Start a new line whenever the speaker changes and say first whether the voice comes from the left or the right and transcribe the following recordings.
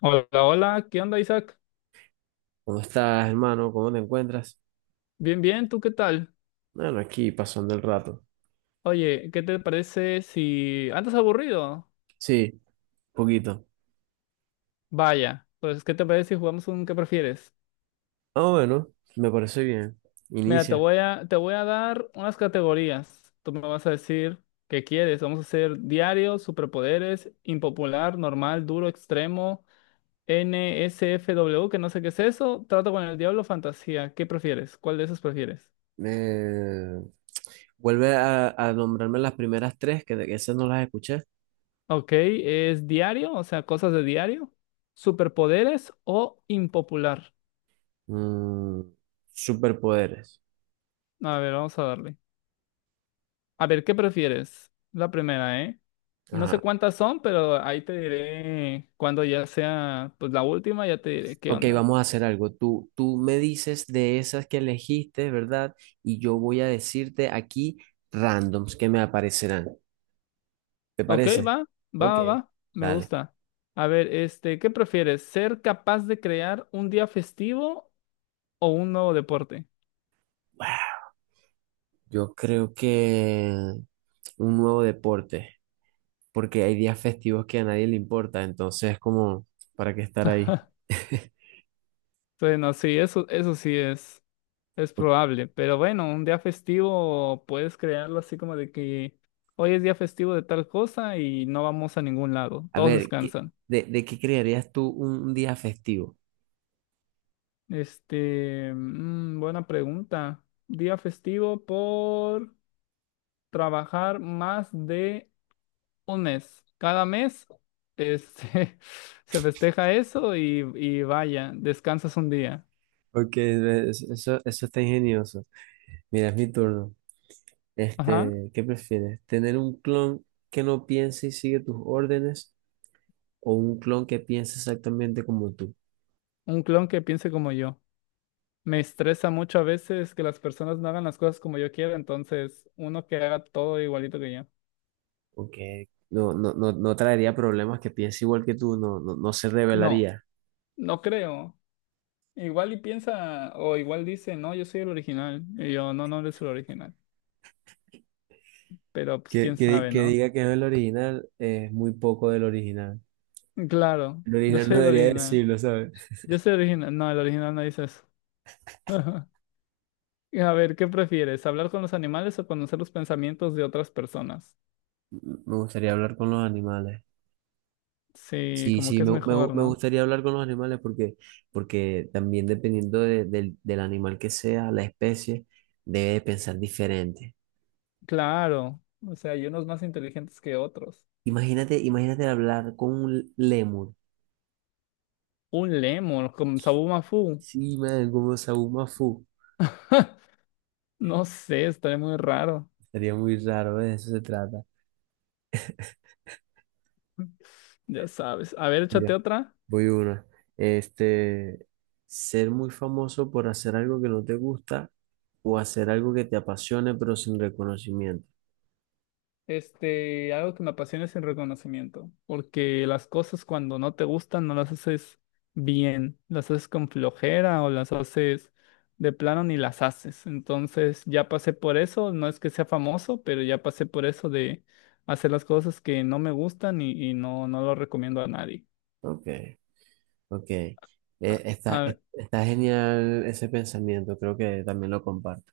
left: Hola, hola, ¿qué onda, Isaac?
right: ¿Cómo estás, hermano? ¿Cómo te encuentras?
left: Bien, bien, ¿tú qué tal?
right: Bueno, aquí pasando el rato.
left: Oye, ¿qué te parece si... ¿Andas aburrido?
right: Sí, poquito.
left: Vaya, pues, ¿qué te parece si jugamos un qué prefieres?
right: Ah, bueno, me parece bien.
left: Mira, te
right: Inicia.
left: voy a, te voy a dar unas categorías. Tú me vas a decir qué quieres. Vamos a hacer diario, superpoderes, impopular, normal, duro, extremo, NSFW, que no sé qué es eso, trato con el diablo, fantasía. ¿Qué prefieres? ¿Cuál de esos prefieres?
right: Me... Vuelve a nombrarme las primeras tres, que esas no las escuché.
left: Ok, ¿es diario? O sea, cosas de diario. ¿Superpoderes o impopular?
right: Mm, Superpoderes.
left: A ver, vamos a darle. A ver, ¿qué prefieres? La primera, ¿eh? No sé
right: Ajá.
left: cuántas son, pero ahí te diré cuando ya sea, pues la última, ya te diré qué
right: Ok,
left: onda.
right: vamos a hacer algo. Tú me dices de esas que elegiste, ¿verdad? Y yo voy a decirte aquí randoms que me aparecerán. ¿Te
left: Ok,
right: parece?
left: va, va,
right: Ok,
left: va, va, me
right: dale.
left: gusta. A ver, ¿qué prefieres? ¿Ser capaz de crear un día festivo o un nuevo deporte?
right: Yo creo que un nuevo deporte, porque hay días festivos que a nadie le importa, entonces como, ¿para qué estar ahí?
left: Bueno, sí, eso sí es. Es probable, pero bueno, un día festivo puedes crearlo así como de que hoy es día festivo de tal cosa y no vamos a ningún lado,
right: A
left: todos
right: ver, ¿qué-
left: descansan.
right: de, de qué crearías tú un día festivo?
left: Buena pregunta. Día festivo por trabajar más de un mes. Cada mes, este, se festeja eso y vaya, descansas un día.
right: Porque eso está ingenioso. Mira, es mi turno.
left: Ajá,
right: ¿Qué prefieres? ¿Tener un clon que no piense y sigue tus órdenes o un clon que piense exactamente como tú?
left: un clon que piense como yo. Me estresa mucho a veces que las personas no hagan las cosas como yo quiero, entonces uno que haga todo igualito que yo.
right: Porque no, no, no, no traería problemas que piense igual que tú, no, no, no se
left: No,
right: rebelaría.
left: no creo. Igual y piensa, o igual dice, no, yo soy el original. Y yo, no, no eres el original. Pero pues
right: Que,
left: quién
right: que,
left: sabe,
right: que
left: ¿no?
right: diga que no es el original es muy poco del original.
left: Claro,
right: El
left: yo
right: original no
left: soy el
right: debería
left: original.
right: decirlo, ¿sabes?
left: Yo soy el original. No, el original no dice eso. A ver, ¿qué prefieres? ¿Hablar con los animales o conocer los pensamientos de otras personas?
right: Me gustaría hablar con los animales.
left: Sí,
right: Sí,
left: como
right: sí,
left: que es
right: me, me, gu-
left: mejor,
right: me
left: ¿no?
right: gustaría hablar con los animales porque también dependiendo del animal que sea, la especie, debe pensar diferente.
left: Claro, o sea, hay unos más inteligentes que otros.
right: Imagínate, imagínate hablar con un lémur.
left: Un lemon con sabor mafú.
right: Sí, man, como Saúl Mafú.
left: No sé, estaría muy raro.
right: Sería muy raro, ¿ves? De eso se trata.
left: Ya sabes. A ver, échate otra.
right: Voy una. Este, Ser muy famoso por hacer algo que no te gusta o hacer algo que te apasione pero sin reconocimiento.
left: Este, algo que me apasiona es el reconocimiento, porque las cosas cuando no te gustan no las haces bien, las haces con flojera o las haces de plano ni las haces. Entonces, ya pasé por eso, no es que sea famoso, pero ya pasé por eso de hacer las cosas que no me gustan y no, no lo recomiendo a nadie.
right: Ok, ok.
left: A,
right: Está,
left: a
right: es- está genial ese pensamiento, creo que también lo comparto.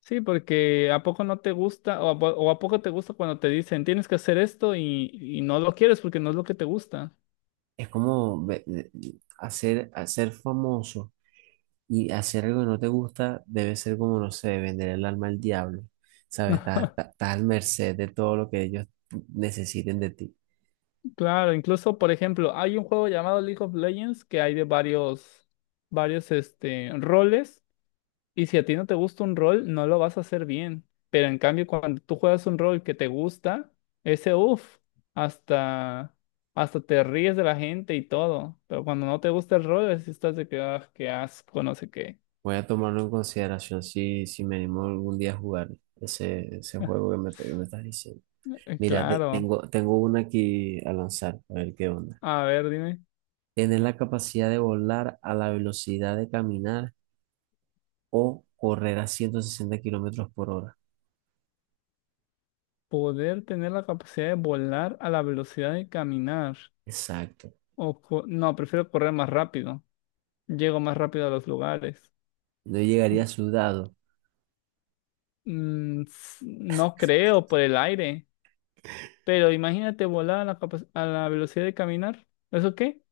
left: Sí, porque ¿a poco no te gusta o a poco te gusta cuando te dicen tienes que hacer esto y no lo quieres porque no es lo que te gusta?
right: Es como hacer famoso y hacer algo que no te gusta debe ser como, no sé, vender el alma al diablo. ¿Sabes? Estás, estás- estás al merced de todo lo que ellos necesiten de ti.
left: Claro, incluso por ejemplo, hay un juego llamado League of Legends que hay de varios roles y si a ti no te gusta un rol, no lo vas a hacer bien. Pero en cambio, cuando tú juegas un rol que te gusta, ese uff, hasta, hasta te ríes de la gente y todo. Pero cuando no te gusta el rol, así estás de que, ah, qué asco, no sé qué.
right: Voy a tomarlo en consideración si me animo algún día a jugar ese juego que me estás diciendo. Mira, te-
left: Claro.
right: tengo, tengo una aquí a lanzar, a ver qué onda.
left: A ver, dime.
right: Tener la capacidad de volar a la velocidad de caminar o correr a 160 kilómetros por hora.
left: Poder tener la capacidad de volar a la velocidad de caminar.
right: Exacto.
left: No, prefiero correr más rápido. Llego más rápido a los lugares.
right: No llegaría sudado.
left: No creo por el aire. Pero imagínate volar a la velocidad de caminar. ¿Eso qué?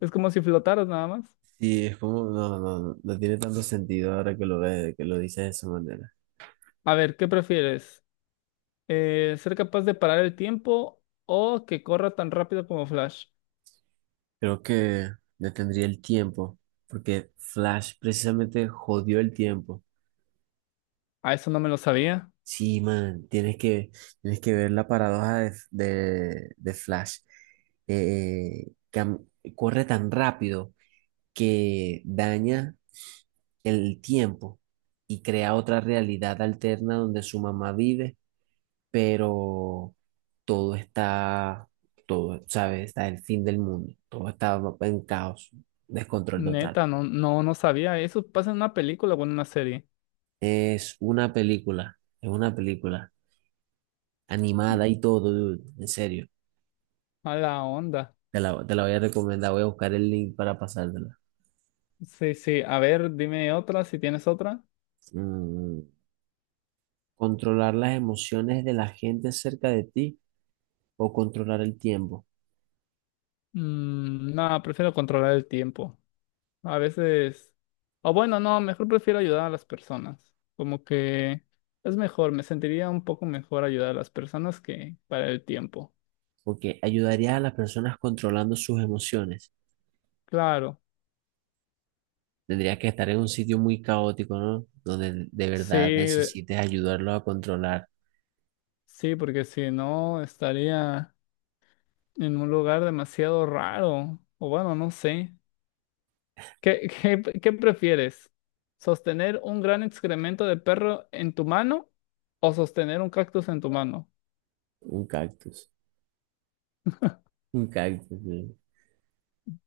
left: Es como si flotaras nada más.
right: Y es como, no, no, no, no tiene tanto sentido ahora que lo ves, que lo dices de esa manera.
left: A ver, ¿qué prefieres? ¿Ser capaz de parar el tiempo o que corra tan rápido como Flash?
right: Creo que detendría el tiempo, porque Flash precisamente jodió el tiempo.
left: A eso no me lo sabía.
right: Sí, man, tienes que ver la paradoja de Flash. Eh, cam- Corre tan rápido que daña el tiempo y crea otra realidad alterna donde su mamá vive, pero todo está, todo, ¿sabes? Está el fin del mundo, todo está en caos, descontrol total.
left: Neta, no, no, no sabía. Eso pasa en una película o en una serie.
right: Es una película animada y todo, dude, en serio.
left: A la onda.
right: Te la voy a recomendar, voy a buscar el link para pasártela.
left: Sí, sí. A ver, dime otra, si tienes otra.
right: Mm, Controlar las emociones de la gente cerca de ti o controlar el tiempo.
left: No, prefiero controlar el tiempo. A veces. O bueno, no, mejor prefiero ayudar a las personas. Como que es mejor, me sentiría un poco mejor ayudar a las personas que para el tiempo.
right: Porque ayudarías a las personas controlando sus emociones.
left: Claro.
right: Tendrías que estar en un sitio muy caótico, ¿no? Donde de verdad
left: Sí,
right: necesites ayudarlo a controlar
left: sí, porque si no estaría en un lugar demasiado raro. O bueno, no sé. ¿Qué prefieres? ¿Sostener un gran excremento de perro en tu mano o sostener un cactus en tu mano?
right: un cactus. Un cactus, sí.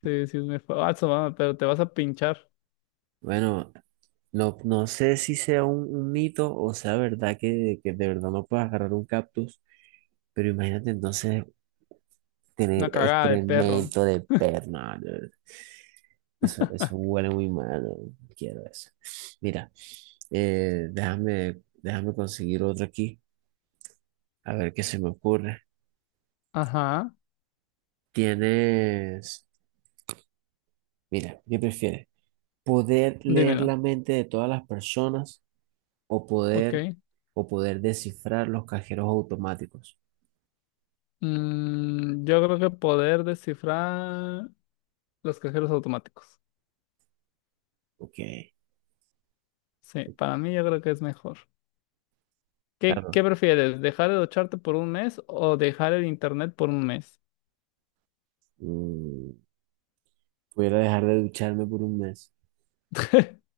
left: Sí, sí, es muy falso, va, pero te vas a pinchar
right: Bueno, no, no sé si sea un mito o sea verdad que de verdad no puedes agarrar un cactus. Pero imagínate entonces tener
left: una cagada de perro.
right: excremento de perna, ¿no? Eso huele muy mal. ¿No? Quiero eso. Mira, déjame conseguir otro aquí. A ver qué se me ocurre.
left: Ajá,
right: Tienes, Mira, ¿qué prefieres? ¿Poder leer
left: dímelo.
right: la mente de todas las personas o
left: Ok.
right: poder descifrar los cajeros automáticos?
left: Yo creo que poder descifrar los cajeros automáticos.
right: Ok,
left: Sí, para mí yo creo que es mejor. ¿Qué,
right: claro.
left: qué prefieres? ¿Dejar de ducharte por un mes o dejar el internet por un mes?
right: Mm, Pudiera dejar de ducharme por un mes.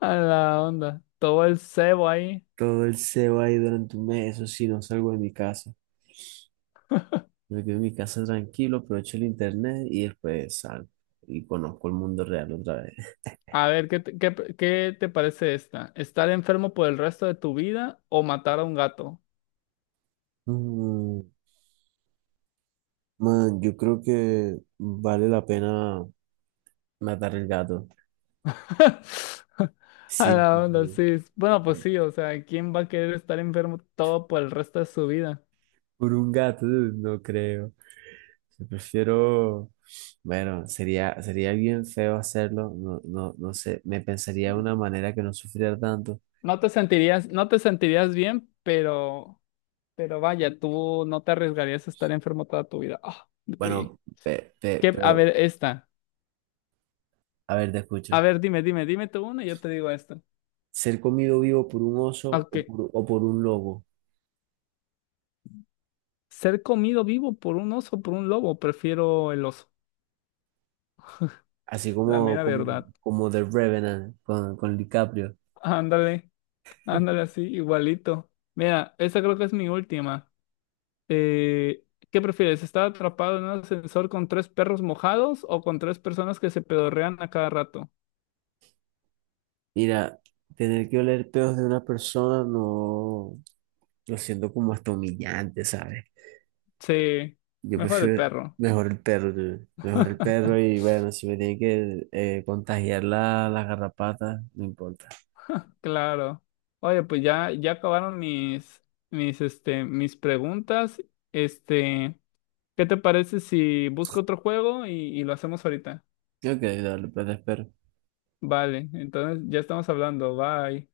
left: A la onda. Todo el cebo ahí.
right: Todo el sebo ahí durante un mes, eso sí, no salgo de mi casa. Me quedo en mi casa tranquilo, aprovecho el internet y después salgo y conozco el mundo real otra vez.
left: A ver, ¿qué te, qué, qué te parece esta? ¿Estar enfermo por el resto de tu vida o matar a un gato?
right: Mm, Man, yo creo que vale la pena matar el gato.
left: A
right: Sí.
left: la
right: sí,
left: onda, sí. Bueno, pues
right: sí.
left: sí, o sea, ¿quién va a querer estar enfermo todo por el resto de su vida?
right: Por un gato, no creo. Yo prefiero, bueno, sería bien feo hacerlo, no, no, no sé, me pensaría de una manera que no sufriera tanto.
left: No te sentirías bien, pero vaya, tú no te arriesgarías a estar enfermo toda tu vida. Ah, me pegué.
right: Bueno, pe- pe-
left: ¿Qué? A
right: pero,
left: ver, esta.
right: a ver, te
left: A
right: escucho.
left: ver, dime, dime, dime tú una y yo te digo esta.
right: ¿Ser comido vivo por un oso
left: Ok.
right: o por un lobo?
left: Ser comido vivo por un oso, o por un lobo, prefiero el oso.
right: Así
left: La
right: como,
left: mera
right: como,
left: verdad.
right: como The Revenant con DiCaprio.
left: Ándale, ándale así, igualito. Mira, esa creo que es mi última. Eh, ¿Qué prefieres? ¿Estar atrapado en un ascensor con tres perros mojados o con tres personas que se pedorrean a cada rato?
right: Mira, tener que oler pedos de una persona no lo siento como hasta humillante, ¿sabes?
left: Sí,
right: Yo
left: mejor el
right: prefiero
left: perro.
right: mejor el perro, dude. Mejor el perro y bueno, si me tienen que contagiar las garrapatas, no importa.
left: Claro. Oye, pues ya, ya acabaron mis preguntas. Este, ¿qué te parece si busco otro juego y lo hacemos ahorita?
right: Ok, dale, pues te espero.
left: Vale, entonces ya estamos hablando. Bye.